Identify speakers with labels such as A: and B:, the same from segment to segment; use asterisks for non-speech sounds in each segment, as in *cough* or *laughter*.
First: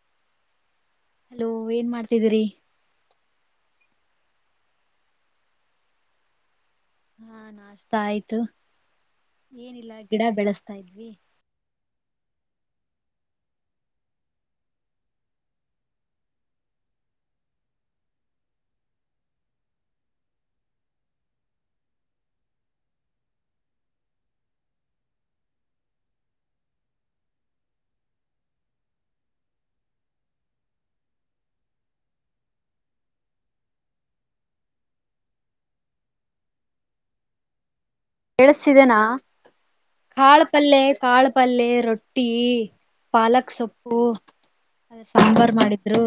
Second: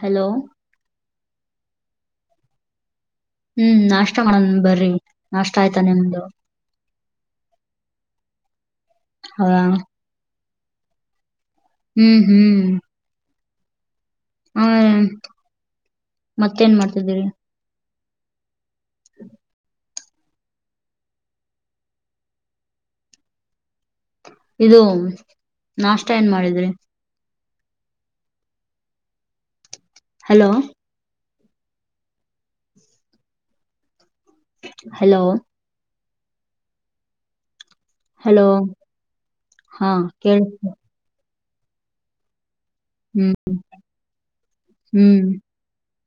A: Hello
B: hello ಏನ್ ಮಾಡ್ತಿದ್ರಿ
A: ಹ್ಮ್ ನಾಷ್ಟ ಮಾಡನ್ ಬರ್ರಿ ನಾಷ್ಟ ಆಯ್ತಾ ನಿಮ್ದು
B: ನಾಷ್ಟತ ಆಯ್ತು
A: ಹೌದಾ
B: ಏನಿಲ್ಲ ಗಿಡ ಬೆಳೆಸ್ತಾ ಇದ್ವಿ
A: ಹ್ಮ್ ಹ್ಮ್ ಹಾ ಮತ್ತೇನ್ ಮಾಡ್ತಿದ್ದೀರಿ ಇದು ನಾಷ್ಟ ಏನ್ ಮಾಡಿದ್ರಿ ಹಲೋ ಹಲೋ ಹಲೋ
B: ಕೇಳಸ್ತಿದೆನಾ
A: ಹಾ ಕೇಳಿಸ್ತ
B: ಕಾಳಪಲ್ಲೆ ಕಾಳುಪಲ್ಲೆ ರೊಟ್ಟಿ
A: ಹ್ಮ್
B: ಪಾಲಕ್ ಸೊಪ್ಪು ಅ
A: ಹ್ಮ್
B: ಸಾಂಬರ ರ್ಮಾಡಿದ್ರು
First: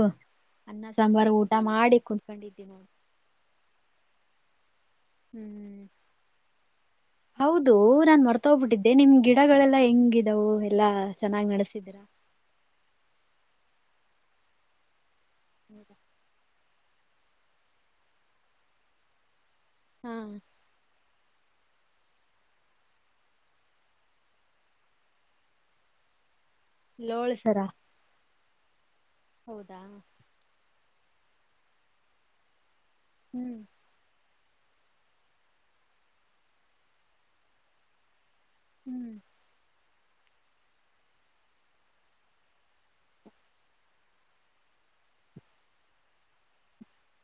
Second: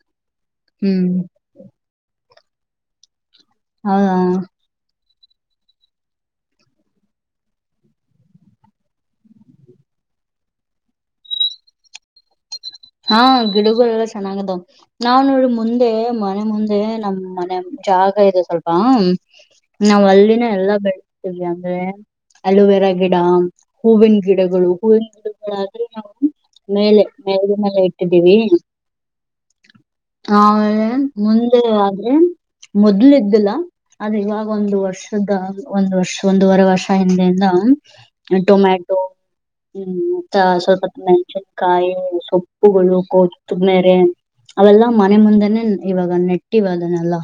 B: ಅನ್ನ
A: ಹ್ಮ್
B: ಸಾಂಬಾರ್ ಊಟ ಊಟ ಮಾಡಿ ಕುತ್ಕೊಂಡಿದ್ದೀ ನೋಡ್
A: ಹೌದ
B: ಹ್ಮ್
A: *inaudible*
B: ಹೌದು ನಾನ್ ಮರ್ತ್ಬಿಟ್ಟಿದ್ದೆ ನಿಮ್ ಗಿಡಗಳೆಲ್ಲಾ ಹೆಂಗಿದವು ಎಲ್ಲಾ ಚೆನ್ನಾಗ್ ನಡೆಸ್ಸತಿದೀರಾ
A: ಹಾ ಗಿಡಗಳೆಲ್ಲ ಚೆನ್ನಾಗದವು ನಾವ್ ನೋಡ ಮುಂದೆ ಮನೆ ಮುಂದೆ ನಮ್ಮ ಮನೆ ಜಾಗ ಇದೆ ಸ್ವಲ್ಪ ನಾವ್
B: ಹಾ
A: ಅಲ್ಲಿನ ಎಲ್ಲಾ ಬೆಳೆಸ್ತೀವಿ ಅಂದ್ರೆ ಅಲೋವೆೆರಾ ಗಿಡ ಹೂವಿನ ಗಿಡಗಳು ಹೂವಿನ ಗಿಡಗಳಾದ್ರೆ ನಾವು ಮೇಲೆ ಮೇಲ್ಗೆ
B: ಲೋಳ್ಸರ
A: ಮೇಲೆ ಇಟ್ಟಿದೀವಿ
B: ಹೌದಾ
A: ಹ ಮೇಲೆ ಮುಂದೆ ಆದ್ರೆ ಮೊದ್ಲು ಇದ್ದಿಲ್ಲ
B: ಹ್ಮ್
A: ಅದ ಇವಾಗ ಒಂದು ವರ್ಷದ ಒಂದು ವರ್ಷ ಒಂದವರೆ ವರ್ಷ ಹಿಂದೆಯಿಂದ ಟೊಮ್ಯಾಟೊ
B: ಹ್ಮ್
A: ಹೂ ಮತ್ತ ಹಸೆ ಸ್ವಲ್ಪ ಮೆಣಸಿಕಾಯಿ ಸೊಪ್ಪುಗಳು ಕೊತ್ತು ಮೇರೆ. *unintelligible* ಅವೆಲ್ಲಾ ಮನೆ ಮುಂದೆನೆೇ ಇವಾಗ ನೆಟ್ಟಿವದನ್ನೆಲ್ಲ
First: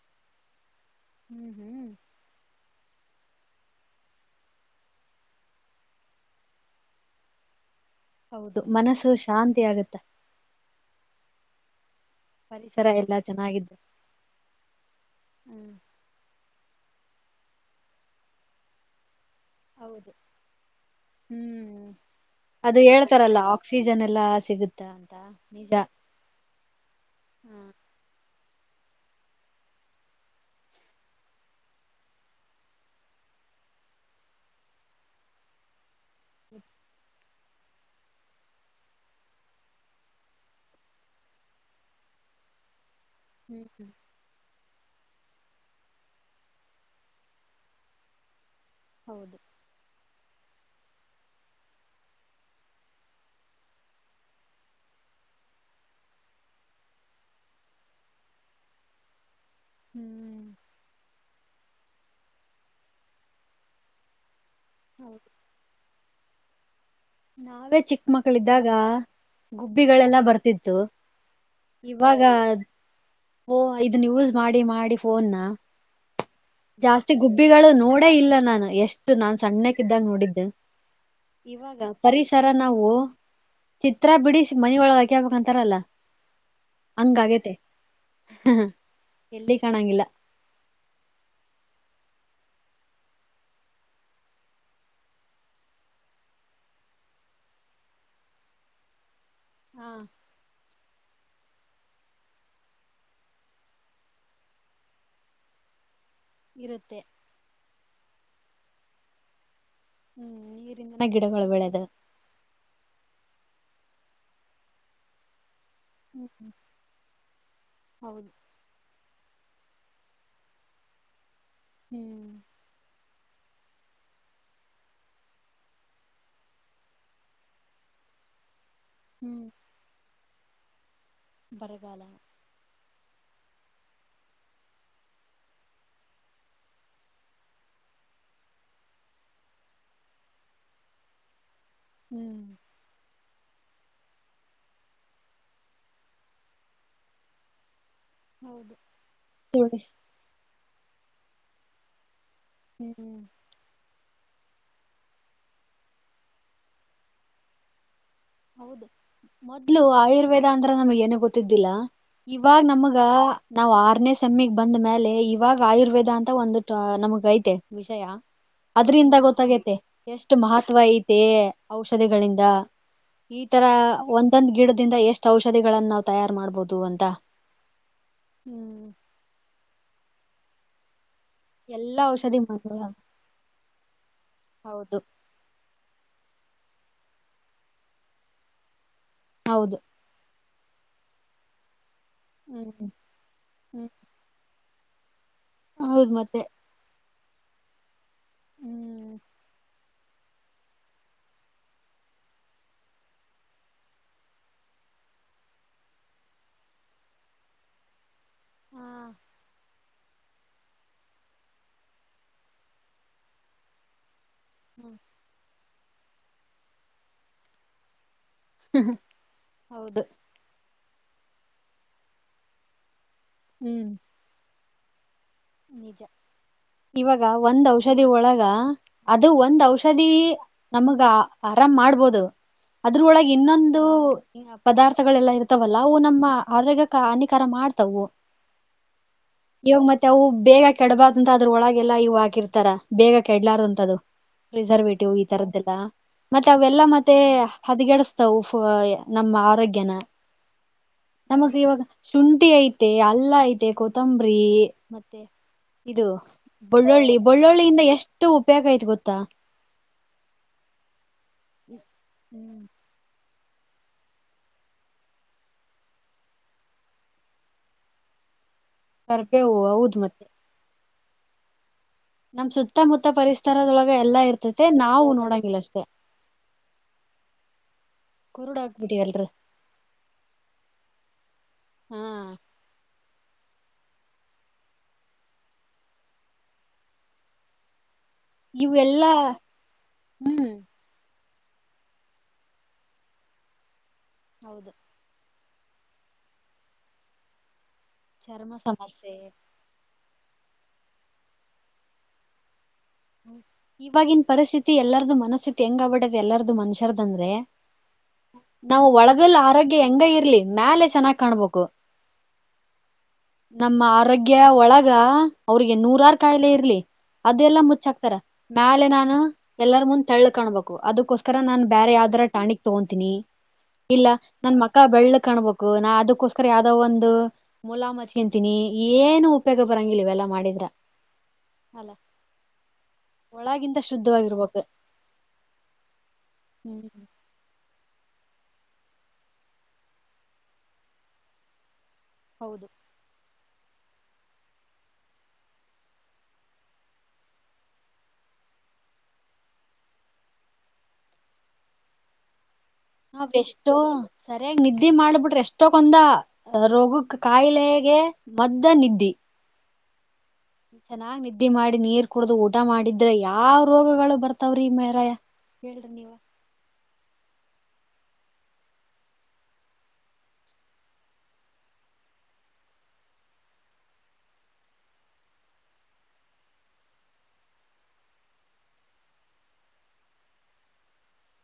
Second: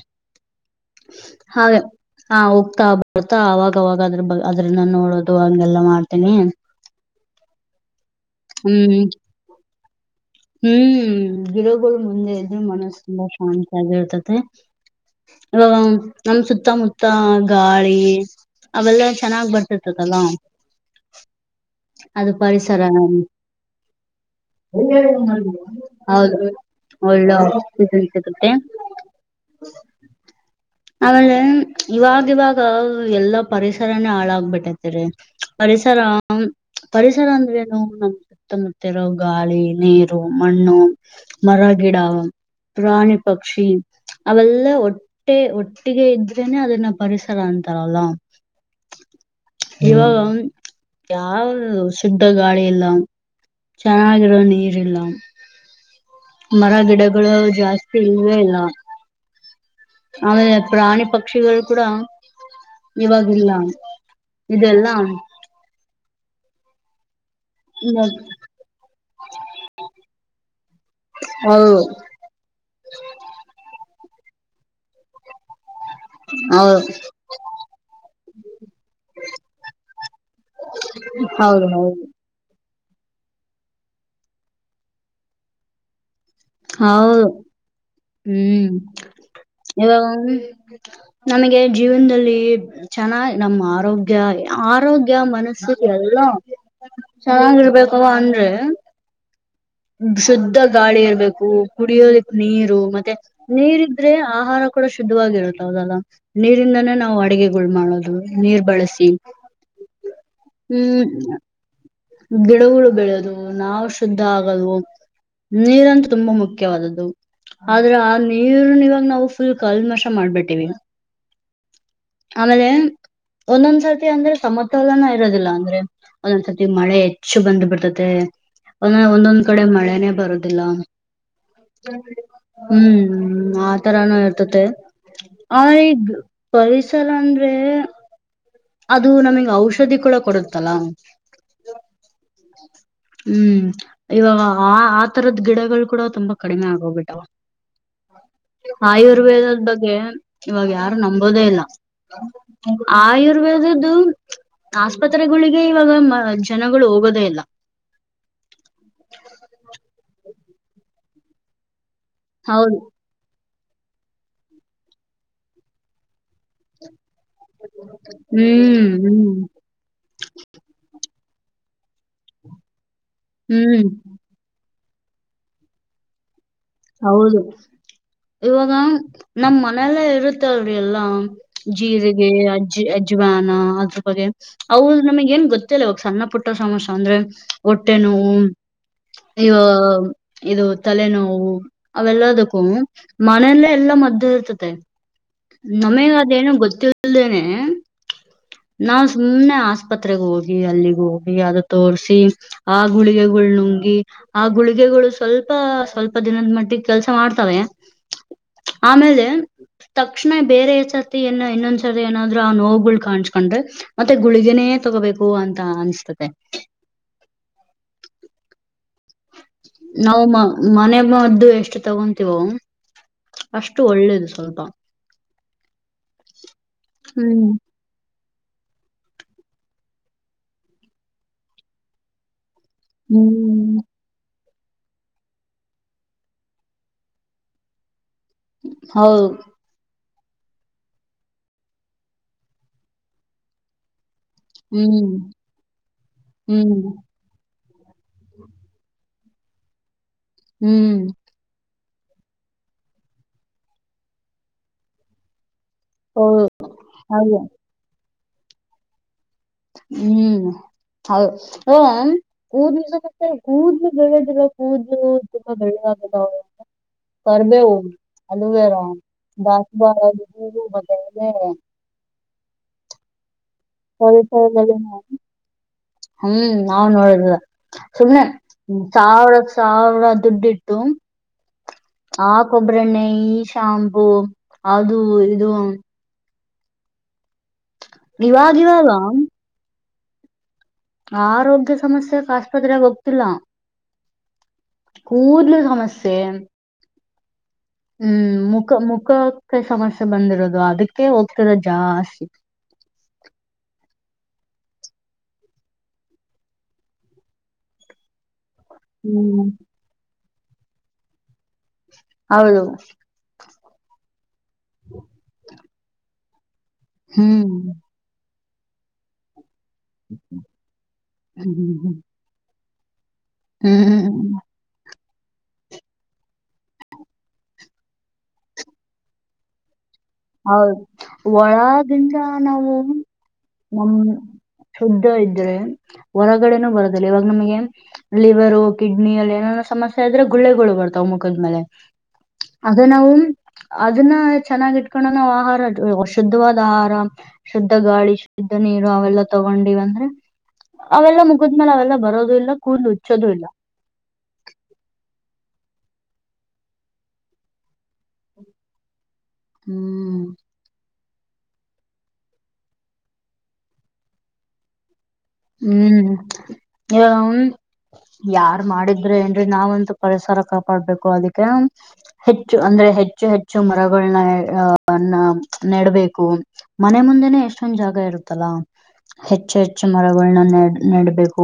B: ಹ್ಮ್
A: ಹಾಗೆ.
B: ಹ್ಮ್
A: *unintelligible* ಹಾ ಹೋಗತ್ತಾ ಹೋಗತ್ತಾ ಅವವಾಗ ಅದರ ಅದ್ರನ್ನ ನೋಡೋದು ಹಂಗೆಲ್ಲಾ ಮಾಡ್ತೀನಿ. *unintelligible*
B: ಹೌದು ಮನಸ್ಸು ಶಾಂತಿ ಆಗುತ್ತೆ.
A: ಹೂ ಗಿಡಗಳು ಮುಂದೆ. *unintelligible* ಇದು
B: ಪರಿಸರ
A: ಮನಸ್ಸು
B: ಎಲ್ಲಾ
A: ತುಂಬಾ ಶಾಂತಿ
B: ಚೆನ್ನಾಗಿದ್ದು
A: ಆಗಿರತೈತಿ
B: ಹ್ಮ್
A: ಯವ್ವ. *unintelligible* ನಮ್ಮ ಸುತ್ತಮುತ್ತ ಗಾಳಿ ಅವೆಲ್ಲ ಚೆನ್ನಾಗ್ ಬರ್ತಿತ ಅಲ್ಲಾ. *unintelligible*
B: ಹೂ ಅದು ಹೇಳ್ತಾರಲ್ಲ ಆಕ್ಸಿಜನ್ ಎಲ್ಲಾ ಸಿಗುತ್ತ ಅಂತ ನಿಜಾ. *unintelligible*
A: ಹೌದು ಒಳ್ಳೂ ಆಕ್ಸಿಜನ್ ಸಿಗುತ್ತೆ. *inaudible* ಆಮೇಲೆ ಇವಾಗ ಇವಾಗ ಎಲ್ಲಾ ಪರಿಸರನೇ ಹಾಳಾಗಬಿಟ್ಟೈತಿರಿ. *unintelligible* ಪರಿಸರಾ - *unintelligible* ಪರಿಸರ ಅಂದರೇ ಏನು ನಮ್ಮ ಸುತ್ತಮುತ್ತ ಇರೋ ಗಾಳಿ ನೀರು ಮಣ್ಣು *unintelligible* ಮರಗಿಡಾ ಪ್ರಾಣಿ
B: ಹ್ಮ್
A: ಪಕ್ಷಿ ಅವೆಲ್ಲ ಒಟ್ಟೆ ಒ *unintelligible* ಒಟ್ಟಿಗೆ ಇದ್ರೇನೆ ಅದನ್ನ ಪರಿಸರ ಅಂತಾರಲ್ಲ. *unintelligible*
B: ಹೌದು. *unintelligible*
A: ಇವಾಗ ಯಾವ ಶುದ್ಧ ಗಾಳಿ ಇಲ್ಲ. *unintelligible* ಚೆನ್ನಾಗಿರೋ ನೀರ ಇಲ್ಲ. *unintelligible* ಮರ ಗಿಡಗಳು ಜಾಸ್ತಿ ಇಲ್ವೇ ಇಲ್ಲ. *unintelligible*
B: ಹ್ಮ್
A: ಆಮೇಲೆ ಪ್ರಾಣಿ ಪಕ್ಷಿಗಳು ಕೂಡ ಇವಾಗ ಇಲ್ಲ. *unintelligible* ಇದೆಲ್ಲಾ. *unintelligible*
B: ಹೌದು ನಾವೇ ಚಿಕ್ಕ ಮಕ್ಕಳ ಇದ್ದಾಗ ಗುಬ್ಬಿಗಳೆಲ್ಲ ಬರ್ತಿತ್ತು
A: ಹೌದು
B: ಇವಾಗ *unintelligible* ಗಾ ಪೋ ಇದನ್ನ ಯೂಸ್ ಮಾಡಿ ಮಾಡಿ ಫೋನ್ ನಾ. *unintelligible*
A: ಹೌದು
B: ಜಾಸ್ತಿ ಗುಬ್ಬಿಗಳು ನೋಡೇ ಇಲ್ಲ ನಾನ ಎಷ್ಟು ನಾನ್ ಸಣ್ಣಕ್ಕಿ ಇದ್ದಾಗ ನೋಡಿದ್ದೆ. *unintelligible*
A: ಹೌದ ಹೌದು. *unintelligible*
B: ಒಂತರಾ ನಾವು ಚಿತ್ರ ಬಿಡಿಸಿ ಮನಿ ಒಳಗ ಹಾಕೇ ಬೇಕಂತರಲ್ಲ. *unintelligible*
A: ಹೌದು ಹೂ
B: ಎಲ್ಲಿ ಕಾಣಂಗಿಲ್ಲ
A: ಇವಾಗ. *inaudible* *unintelligible* ನಮಗೆ ಜೀವನದಲ್ಲಿ. *unintelligible* ಚೆನ್ನಾಗ ನಮ್ಮ ಆರೋಗ್ಯ ಆರೋಗ್ಯ ಮನಸು ಎಲ್ಲಾ *unintelligible* ಚೆನ್ನಾಗಿ ಇರಬೇಕು ಅದು ಅಂದ್ರೆ. *unintelligible*
B: ಹಾ
A: ಶುದ್ಧ ಗಾಳಿ ಇರಬೇಕು. *inaudible* ಕುಡಿಯೋದಕ್ಕ ನೀರು ಮತ್ತೆ ನೀರ ಇದ್ರೆ ಆಹಾರ ಕೂಡ ಶುದ್ಧವಾಗಿರುತ್ತ ಹೌದ ಅಲ್ಲ. *unintelligible* ನೀರಿಂದಾನೇ
B: ಇರುತ್ತೆ
A: ನಾವು ಅಡುಗೆಗಳು ಮಾಡೋದು ನೀರ ಬಳಸಿ. *unintelligible* ಹೂ. *inaudible*
B: ಒಳ್ಳೇದ. *unintelligible*
A: ಗಿಡಗಳು ಬೆಳೆದು ನಾವು ಶುದ್ಧ ಆಗಲ್ಲವೂ ನೀರ ಅಂತು *unintelligible* ತುಂಬಾ
B: ಹ್ಮ್
A: ಮುಖ್ಯವಾದದ್ದು ಆದರೇ ಆ
B: ಹೌದು
A: ನೀರನ್ನ ಇವಾಗ ನಾವು ಫುಲ್ ಕಲ್ಮಶ ಮಾಡಬಿಟ್ಟೀವಿ. *unintelligible*
B: ಹ್ಮ್
A: ಆಮೇಲೆ ಒಂದೊಂದ್ಸರ್ತಿ ಅಂದ್ರೆ ಸಮತೋಲನ ಇರೋದಿಲ್ಲ ಅಂದ್ರೆ. *unintelligible* ಒಂದ ಒಂದ್ಸತಿ ಮಳೆ ಹೆಚ್ಚು ಬಂದ ಬಿಡ್ತೈತೆ. *unintelligible* ಒಂದ ಒಂದೊಂದ್ ಕಡೆ ಮಳೆನೆೇ ಬರೋದಿಲ್ಲ.
B: ಬರಗಾಲ
A: *inaudible* ಹೂ ಆತರಾನು ಇರ್ತತೆ ಆ ಈಗ್ ಪರಿ *unintelligible* ಸರ ಅಂದರೆ. *unintelligible* ಅದು ನಮಗ ಔಷಧಿ ಕೂಡ ಕೊಡುತ್ತಲ್ಲ. *inaudible*
B: ಹೂ. *unintelligible*
A: ಹೂ ಇವಾಗ ಆ ಆತರದ ಗಿಡಗಳು ಕೂಡ ತುಂಬಾ ಕಡಿಮೆ ಆಗೊಗಿ ಬಿಟ್ಟವಾ. *unintelligible*
B: ಹೌದು
A: *unintelligible* ಆಯುರ್ವೇದದ
B: ತುಳಸಿ
A: ಬಗ್ಗೆ ಇವಾಗ ಯಾರು ನಂಬೋದೇ ಇಲ್ಲಾ.
B: ಹ್ಮ್
A: ಆಯುರ್ವೇದದ್ದು ಆಸ್ಪತ್ರೆಗಳಿಗೆ ಇವಾಗ ಜನಗಳು ಹೋಗೋದೇ ಇಲ್ಲಾ.
B: ಹೌದು ಮೊದ್ಲು ಆಯುರ್ವೇದ ಅಂದ್ರ ನಮಗ ಏನು ಗೊತ್ತಿದ್ದಿಲ್ಲಾ ಇವಾಗ
A: ಹೌದು
B: ನಮಗ ನಾವ್ ಆರನೇ ಸಮ್ಮಿಗ್ ಬಂದ ಮ್ಯಾಲೆ ಇವಾಗ ಆಯುರ್ವೇದ ಅಂತ ಒಂದು ಟಾ ನಮ್ಗ ಐತ್ ವಿಷಯ
A: ಹ್ಮ್
B: ಅದ್ರಿಂದ
A: ಹ್ಮ್
B: ಗೊತ್ತಾಗೆತಿ. ಎಷ್ಟ ಮಹತ್ವ ಆಯ್ತೇ ಔಷಧಿಗಳಿಂದ ಈ ತರಾ
A: ಹ್ಮ್
B: ಒಂದೊಂದ್ ಗಿಡದಿಂದ ಎಷ್ಟು ಔಷಧಿಗಳನ್ನ ನಾವು ತಯಾರ್ ಮಾಡ್ಬೋದು ಅಂತ
A: ಹೌದು ಇವಾಗ
B: ಹ್ಮ್
A: ನಮ್ ಮನೆಲೆ ಇರುತಲ್ರಿ ಎಲ್ಲಾ.
B: ಎಲ್ಲಾ
A: ಜೀರಿಗೆ
B: ಔಷಧಿ
A: ಅಜ್
B: ಮರಗಳ
A: ಅಜ್ವಾನಾ ಅದ್ರ ಬಗ್ಗೆ ಅವು
B: ಹೌದು
A: ನಮಗ್ ಏನ್ ಗೊತ್ ಲಾ ಈವಾಗ ಸಣ್ಣ ಪುಟ್ಟ ಸಮಸ್ಯೆ ಅಂದ್ರೆ ಹೊಟ್ಟೆ ನೋವು ಇವ
B: ಹೌದು
A: ಇದು ತಲೆನೋವು ಅವೆಲ್ಲದಕ್ಕೂ
B: ಹ್ಮ್
A: ಮನೆಲೆ
B: ಹ್ಮ್
A: ಎಲ್ಲಾ ಮದ್ದು ಇರ್ತದೆ. ನಮಗ
B: ಹೌದ್ ಮತ್ತೆ
A: ಅದೇನು ಗೊತ್ತಿಲ್ದೇನೆ ನಾವು
B: ಹ್ಮ್
A: ಸುಮ್ನೆ ಆಸ್ಪತ್ರೆಗೆ ಹೋಗಿ ಅಲ್ಲಿಗೆ ಹೋಗಿ ಅದು ತೋರ್ಸಿ ಆ ಗುಳಿಗೆಗಳನ ನುಂಗಿ ಆ ಗುಳಿಗೆಗಳು ಸ್ವಲ್ಪ ಸ್ವಲ್ಪ ದಿನದ ಮಟ್ಟಿಗೆ ಕೆಲ್ಸಾ ಮಾಡ್ತವೆ.
B: ಹಾ
A: ಆಮೇಲೆ ತಕ್ಷಣ ಬೇರೆ ಸರತಿ ಇನ್ನೂ ಇನೊಂದ್ ಸರತಿ ಏನಾದ್ರು ಆ ನೋವುಗಳು ಕಾಣಸ್ಕೊಂಡ್ರೆ ಮತ್ತೆ ಗುಳಿಗೆನೆ ಅದನ್ನೇ
B: ಹ್ಮ್
A: ತಗೋಬೇಕು ಅಂತ ಅನಿಸ್ತದೆ.
B: *unintelligible* ಹೌದು
A: ನಾವು ಮ ಮನೆ ಮದ್ದು ಎಷ್ಟು ತಗೊಂತೀವೋ ಅಷ್ಟು ಒಳ್ಳೇದು ಸ್ವಲ್ಪಾ.
B: ನಿಜಾ ಇವಾಗ
A: ಹ್ಮ್
B: ಒಂದ್ ಔಷದಿ ಔಷಧಿ ಒಳಗ ಅದು ಒಂದ್ ಔಷಧಿ ನಮಗ ಆರಾಮ್ ಮಾಡ್ಬೋದು ಅದ್ರೊಳಗ ಇನ್ನೊಂದ್
A: ಹ್ಮ್
B: ಪದಾರ್ಥಗಳೆಲ್ಲಾ ಇರ್ತವಲ್ಲಾ ಅವು ನಮ್ಮ ಆರೋಗ್ಯಕ ಹಾನಿಕಾರ ಮಾಡ್ತಾವು.
A: ಹೌದು
B: ಇವಾಗ ಮತ್ತೆ ಅವು ಬೇಗ ಕೆಡಬಾರದ ಅಂತ ಅದ್ರ ಒಳಗೆಲ್ಲಾ ಇವ್ ಹಾಕಿರ್ತಾರ ಬೇಗ ಕೆಡ್ರಾಲ್ದಂತ ಅದು.
A: ಹ್ಮ್
B: ರಿಸರ್ವೇಟಿವ್ ಈ ತರದ್ದೆಲ್ಲಾ ಮತ್ತೆ
A: ಹ್ಮ್
B: ಅವೆಲ್ಲಾ ಮತ್ತೆ ಹದಗೆಡಸ್ತಾವು ನಮ್ಮ ಆರೋಗ್ಯನಾ
A: ಹುಂ
B: ನಮಗ ಇವಾಗ ಶುಂಠಿ ಐತೆ ಅಲ್ಲಾ ಐತೆ ಕೊತ್ತಂಬರಿ ಮತ್ತೆ ಇದು
A: ಹೌದು
B: ಬೆಳ್ಳುಳ್ಳಿ
A: ಹಾಗೆ
B: ಬೆಳ್ಳುಳ್ಳಿಯಿಂದ ಎಷ್ಟು ಉಪಯೋಗ ಐಯ್ತ ಗೊತ್ತಾ
A: ಹುಂ ಹೌದು ಹ ನಿ ಮ ಕೂದಲು ಬೆಳ್ಳದಲ್ಲಾ ಕೂದಲು ತುಂಬಾ ಬೆಳ್ಳಗಾಗೋದು ಕರಬೇವು ಅಲೋವೇರಾ
B: ಕರ್ಬೇವು ಹೌದ್
A: ದಾಸವಾಳ
B: ಮತ್ತೆ
A: ಹೂವು ಮತ್ತೆ
B: ನಮ್ ಸುತ್ತಮುತ್ತ ಪರಿಸತರದೊಳಗ
A: ಸ್ವಲ್ಪ *unintelligible* ಹುಂ ನಾವ್ ನೋಡಿದಿವಲಾ ಸುಮ್ಮನೆ
B: ಕುರುಡ್ ಆಗ್ಬಿಟ್ಟಿ ಅಲ್ರಿ
A: ಸಾವಿರಕ್ಕ ಸಾವಿರಾ ದುಡ್ಡ ಇಟ್ಟು
B: ಹಾ
A: ಆ ಕೊಬ್ಬರಿಣ್ಣೆ ಈ ಶಾಂಪೂ ಅದು ಇದು ಇವಾಗಿವಾಗ
B: ಇವೆಲ್ಲಾ ಹುಂ
A: ಆರೋಗ್ಯ ಸಮಸ್ಯೆಕ್ ಆಸ್ಪತ್ರೆಗೆ ಹೋಗ್ತಿಲ್ಲಾ
B: ಹೌದ
A: ಕೂದಲು ಸಮಸ್ಯೆ ಹುಂ
B: ಚರ್ಮ
A: ಮುಖ
B: ಸಮಸ್ಯೆ
A: ಮುಖಾ ಮ ಸಮಸ್ಯೆ ಬಂದಿರೋದು ಅದಕ್ಕೆ ಹೋಗ್ತರ ಜಾಸ್ತಿ
B: ಇವಾಗಿನ್ ಪರಿಸ್ಥಿತಿ ಎಲ್ಲಾರ್ದು ಮನಸ್ಥಿತಿ ಹೆಂಗ ಆಗ್ಬಿಡ್ ಎಲ್ಲಾರದು ಮನ್ಷ್ಯರ್ದಂದ್ರೆ
A: *inaudible*
B: ನಾವು ಒಳಗಲ್
A: ಹ್ಮ್
B: ಆರೋಗ್ಯ ಹೆಂಗ ಇರ್ಲಿ ಮ್ಯಾಲೆ ಚೆನ್ನಾಗ್ ಕಾಣ್ಬೇಕು
A: ಹೌದು
B: ನಮ್ಮ ಆರೋಗ್ಯ ಒಳಗ ಅವ್ರಿಗೆ ನೂರಾರ ಕಾಯಿಲೆ ಇರ್ಲಿ ಅದೆಲ್ಲ
A: ಹ್ಮ್
B: ಮ ಮುಚ್ಕ್ತರ ಮ್ಯಲೆ ನಾನು ಎಲ್ಲರ ಮುಂದ್ ತೆಳ್ಳ ಕಾಣಬೇಕು ಅದಕ್ಕೋಸ್ಕರ
A: ಹ್ಮ್
B: ನಾನ್ ಬೇರೆ
A: ಹ್ಮ್
B: ಯಾವ್ದರ ಟಾಣಿಕ್ ತಗೋತೀನಿ
A: ಹ್ಮ್
B: ಇಲ್ಲ
A: ಹ್ಮ್
B: ನನ್ ಮಕ ಬೆಳ್ಳಗ ಕಾಣಬೇಕು ನಾ ಅದಕ್ಕೋಸ್ಕರ ಯಾವ್ದಾವ ಒಂದು ಮುಲಾಮತ್ಕಂತೀನಿ ಏನು ಉಪಯೋಗ ಬರಂಗಿಲ್ಲಿವವಲ್ಲ
A: ಹೌದು ಒಳಾಗಿಂದ ನಾವು
B: ಒಳಗಿಂದ
A: ನಮ್ಮ್
B: ಶುದ್ಧವಾಗಿರ್ಬೇಕು
A: ಶುದ್ಧ ಇದ್ರೆ ಹೊರಗಡೆನೂ
B: ಹ್ಮ್
A: ಬರದಿಲ್ಲ ಇವಾಗ ನಮ್ಗೆ ಲಿವರು ಕಿಡ್ನಿ ಅಲ್ಲಿ ಏನೇನೋ ಸಮಸ್ಯೆ ಇದ್ರೆ ಗುಳ್ಳೆಗಳು ಬರ್ತಾವ ಮುಖದ ಮೇಲೆ
B: ಹೌದು
A: ಅದೆ ನಾವು ಅದನ್ನ ಚೆನ್ನಾಗಿವಿ ಕಣ ನಾವು ಆಹಾರ ಶುದ್ಧವಾದ ಆಹಾರ ಶುದ್ಧ ಗಾಳಿ ಶುದ್ಧ ನೀರು ಅವೆಲ್ಲ ತಗೊಂಡಿವ ಅಂದ್ರೆ ಅವೆಲ್ಲ ಮುಗಿದ್ಮೇಲೆ ಅವೆಲ್ಲ ಬರೋದು ಇಲ್ಲ ಕೂಲ್ ಹಚ್ಚೋದು ಇಲ್ಲ
B: ಟೊ ಸರಿಯಾಗಿ ನಿದ್ದೆ ಮಾಡಿಬಿಟ್ರೆ ಎಷ್ಟೊಕ್ಕೊಂದ ರೋಗಕ್ ಕಾಯಿಲೆಗೆ ಮದ್ದ ನಿದ್ದೆ
A: ಹ್ಮ್
B: ಚೆನ್ನಾಗ್ ನಿದ್ದೆ ಮಾಡಿ ನೀರ್ ಕುಡ್ದು ಊಟ ಮಾಡಿದ್ರೆ ಯಾವ್ ರೋಗಗಳು ಬರ್ತಾವ್ರೀ ಮೇರಾಯ ಹೇಳ್ರಿ ನೀವ
A: ಹ್ಮ್ ಇವಾಗ ಯಾರ್ ಮಾಡಿದ್ರ ಏನ್ರಿ ನಾವಂತೂ ಪರಿಸರ ಕಾಪಾಡ್ಬೇಕು ಅದಕ್ಕೆ ಹೆಚ್ಚು ಅಂದ್ರೆ ಹೆಚ್ಚು ಹೆಚ್ಚು ಮರಗಳನ್ನ ಅ ನ ನೆಡಬೇಕು ಮನೆ ಮುಂದೆನೆ ಎಷ್ಟೊಂದ್ ಜಾಗ ಇರುತ್ತಲ್ಲ ಹೆಚ್ಚು ಹೆಚ್ಚು ಮರಗಳನ್ನ ನೆ ನೆಡ್ಬೇಕು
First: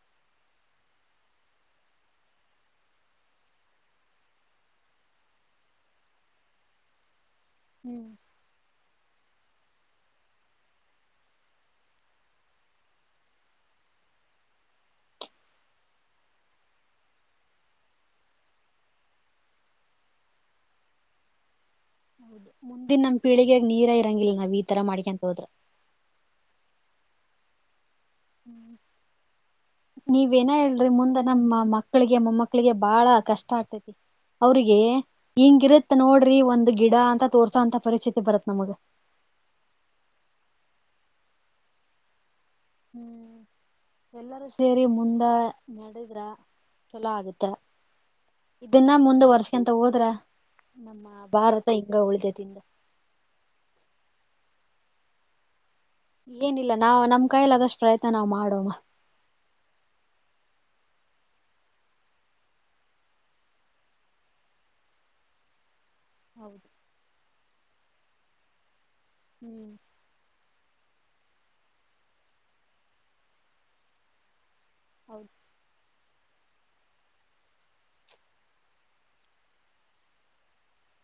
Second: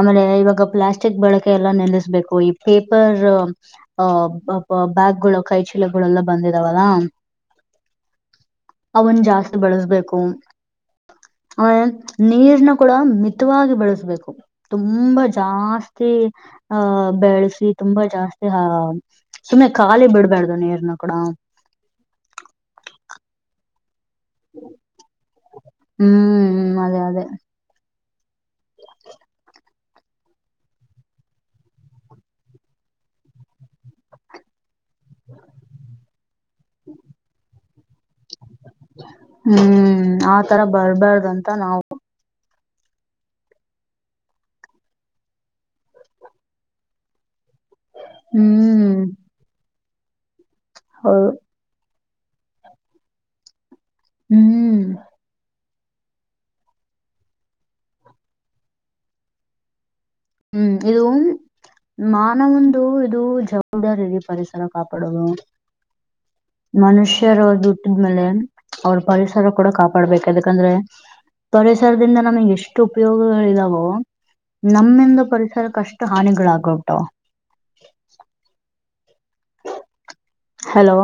A: ಆಮೇಲೆ ಇವಾಗ ಪ್ಲಾಸ್ಟಿಕ್ ಬಳಕೆ ಎಲ್ಲ ನಿಲ್ಲಿಸಬೇಕು ಈ ಪೇಪರ್ ಆ ಬ್ಯಾಗ್ಗಳು ಕೈ ಚೀಲಗಳ್ಳೆಲ್ಲ ಬಂದಿದಾವಲ್ಲಾ
B: ಹ್ಮ್
A: ಅವನ್ ಜಾಸ್ತಿ ಬಳಸ್ಬೇಕು ಆ ನೀರ್ನ ಕೂಡ ಮಿತವಾಗಿ ಬಳಸಬೇಕು ತುಂಬಾ ಜಾಸ್ತಿ ಆಹ ಬೆಳೆಸಿ ತುಂಬಾ ಜಾಸ್ತಿ ಹ ಸುಮ್ಮನೆ ಖಾಲಿ ಬಿಡ್ಬಾರ್ದು ನೀರ್ನ ಕೊಡ
B: ಹೌದು ಮುಂದಿನ ನಮ್ ಪೀಳಿಗೆಗೆ ನೀರಾ ಇರಂಗಿಲ್ಲ ನಾವ್ ಈ ತರ ಮಾಡಿಕ್ಯಾಂತ ಹೋದ್ರ
A: ಹ್ಮ್ ಅದೇ ಅದೇ
B: ಹ್ಮ್ ನೀವ ನ ಹೇಳ್ರಿ ಮುಂದೆ ನಮ್ಮ ಮಕ್ಳಿಗೆ ಮೊಮ್ಮಕ್ಳಿಗೆ ಬಾಳ ಕಷ್ಟ ಅಕತೈತಿ ಅವ್ರಿಗೆ ಹಿಂಗಿರತ್ ನೋಡ್ರಿ ಒಂದು ಗಿಡ ಅಂತ ತೋರ್ಸೋ ಅಂತ ಪರಿಸ್ಥಿತಿ ಬರತ್ ನಮಗೆ
A: ಹ್ಮ್ ಆತರ ಬರ್ಬಾರ್ದ ಅಂತ ನಾವು
B: ಹ್ಮ್ ಎಲ್ಲರೂ ಸೇರಿ ಮುಂದ ನಡದ್ರ ಚಲೋ ಆಗುತ್ತ ಇದನ್ನ
A: ಹ್ಮ್
B: ಮುಂದ ವರ್ಸಕಂತ ಹೋದ್ರ ನಮ್ಮ
A: ಹೌದು
B: ಭಾರತ ಹಿಂಗ ಉಳಿತೈತಿ ಹಿಂದ
A: ಹ್ಮ್
B: ಏನಿಲ್ಲ ನಾವ ನಮ್ ಕೈಯಲಿ ಆದಷ್ಟು ಪ್ರಯತ್ನ ನಾವ್ ಮಾಡೋವ
A: ಹ್ಮ್ ಇದು ಮಾನವೊಂದು ಇದು ಜವಾಬ್ದಾರಿಯಲ್ಲಿ ಪರಿಸರ ಕಾಪಾಡೋದು
B: ಹೌದು
A: ಮನುಷ್ಯರ ದುಟ್ಟಿದ ಮೇಲೆ ಅವ್ರ ಪರಿಸರ ಕೂಡ
B: ಹ್ಮ್
A: ಕಾಪಾಡ್ಬೇಕು ಯದಕಂದ್ರೆ ಪರಿಸರದಿಂದ ನಮಗೆ ಎಷ್ಟು ಉಪಯೋಗಗಳಿದಾವೋ ನಮ್ಮ ಸರ್ಕ್ ಅಷ್ಟು ಹಾನಿಗಳಾಗ ಆಗಿ ಹೋಗ್ತಾವ್ ಹಲೋ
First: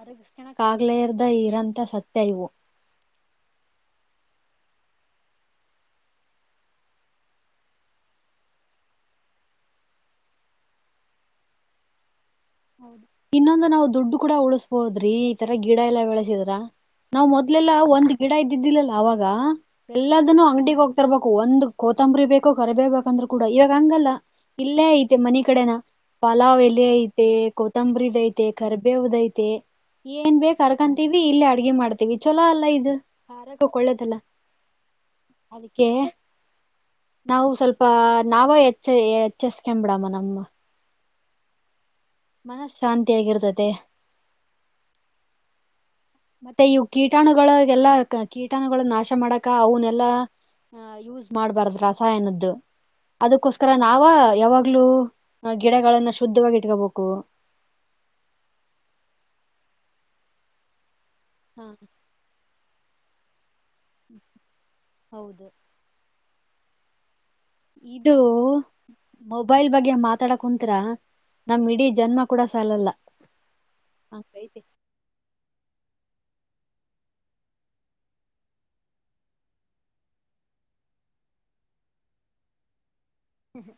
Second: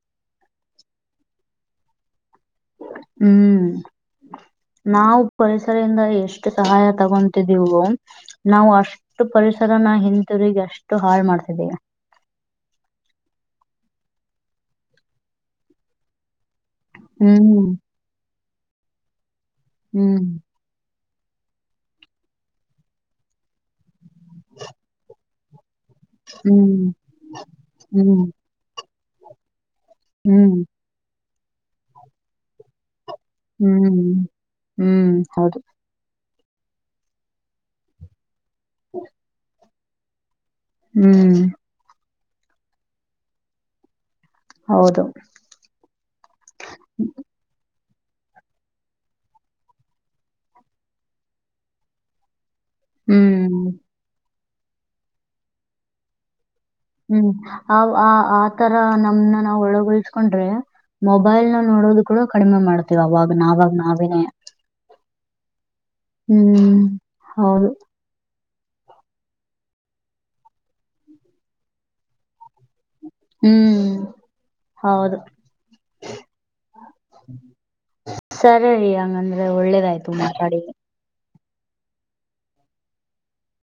B: ಅರಗಸ್ಕಣಕ್ ಆಗ್ಲೇ ಇರ್ದ ಇರಂತ ಸತ್ಯ ಇವು
A: ಹ್ಮ್ ನಾವವು ಪರಿಸರದಿಂದ ಎಷ್ಟು ಸಹಾಯ ತಗೊತಿದ್ದೀವು ನಾವು ಅಷ್ಟು ಪರಿಸರ ನ ಹಿಂತಿರುಗ ಅಷ್ಟು ಹಾಳು ಮಾಡ್ತಿದ್ದೀವಿ
B: ಹೌದು ಇನ್ನೊಂದು ನಾವು ದುಡ್ಡು ಕೂಡ ಉಳಿಸಬೋದ್ರಿ ಈ ತರಾ ಗಿಡ ಎಲ್ಲಾ ಬೆಳೆಸಿದ್ರ ನಾವ್
A: ಹ್ಮ್
B: ಮೊದ್ಲೆಲ್ಲಾ ಒಂದ ಗಿಡ ಇದ್ದಿದ್ದಿಲ್ಲಲ್ಲ ಅವಾಗ
A: ಹ್ಮ್
B: ಎಲ್ಲದನು ಅಂಗಡಿಗೆ ಹೋಗ್ತ ತರ್ಬೇಕು ಒಂದ್ ಕೋತಂಬರಿ ಬೇಕು ಕರಬೇವ ಬೇಕಂದ್ರೂ ಕೂಡ ಇವಾಗ ಹಂಗಲ್ಲ ಇಲ್ಲೇ ಐತೆ ಮನಿ ಕಡೆನ ಪಲಾವ್ ಎಲೆ
A: ಹ್ಮ್
B: ಐತೆ ಕೊತಂಬರಿದ್
A: ಹ್ಮ್
B: ಐತೆ ಕರ್ಬೇವದ ಐತೆ ಏನ್
A: ಹ್ಮ್
B: ಬೇಕರ್ ಕಂತೀವಿ ಇಲ್ಲ ಅಡ್ಗೆ ಮಾಡ್ತೀವಿ ಚೊಲೋ ಅಲ್ಲ ಇದು ಆರೋಗ್ಯಕ್ಕೆ ಒಳ್ಳೇದಲ್ಲ
A: ಹ್ಮ್ ಹ್ಮ್ ಹೌದು
B: ಅದಕ್ಕೆ ನಾವು ಸ್ವಲ್ಪ ನಾವ ಹೆಚ್ಚ ಹೆಚ್ಚಸ್ಕ್ ಬಿಡಮ್ಮ ನಮ್ಮ
A: ಹ್ಮ್
B: ಮನಸ್ ಶಾಂತಿಯಗಿರ್ತದೆ
A: ಹೌದು
B: ಮತ್ತೆ ಇವು ಕೀಟಾಣುಗಳಾಗಲ್ಲ ಕೀಟಾಣುಗಳು ನಾಶ ಮಾಡಕ ಅವನ್ನೆಲ್ಲಾಹ ಯೂಸ್ ಮಾಡ್ಬಾರ್ದ ರಸಾಯನದ್ದು
A: ಹ್ಮ್
B: ಅದಕ್ಕೋಸ್ಕರ ನಾವ ಯಾವಾಗ್ಲುೂ ಗಿಡಗಳನ್ನ ಶುದ್ಧವಾಗಿ ಇಟ್ಕೊಬೋ
A: ಹ್ಮ್ ಅವ ಆತರ ನಮನ ನಾವ್ ಒಳಗಸ್ಕೊಂಡ್ರೆ ಮೊಬೈಲ್ ನ
B: ಹಾ
A: ನೋಡೋದು ಕೂಡ ಕಡಿಮೆ ಮಾಡ್ತೀವ ಅವಾಗ ನಾವಾಗ ನಾವ
B: ಹೌದು
A: ಹ್ಮ್ ಹೌದು
B: ಇದು ಮೊಬೈಲ್ ಬಗ್ಗೆ ಮಾತಾಡ ಕುಂತ್ತ್ರ ನಮ್ ಇಡೀ ಜನ್ಮ ಕೂಡ ಸಾಲಲ್ಲ
A: ಹ್ಮ್
B: ಅಂಗೈತೆ
A: ಹೌದು ಸರಿ ರೀ ಹಂಗಂದ್ರೆ ಒಳ್ಳೇದಾಯ್ತು ಮಾತಾಡಿ
B: ಹ್ಮ್ ಹ್ಮ್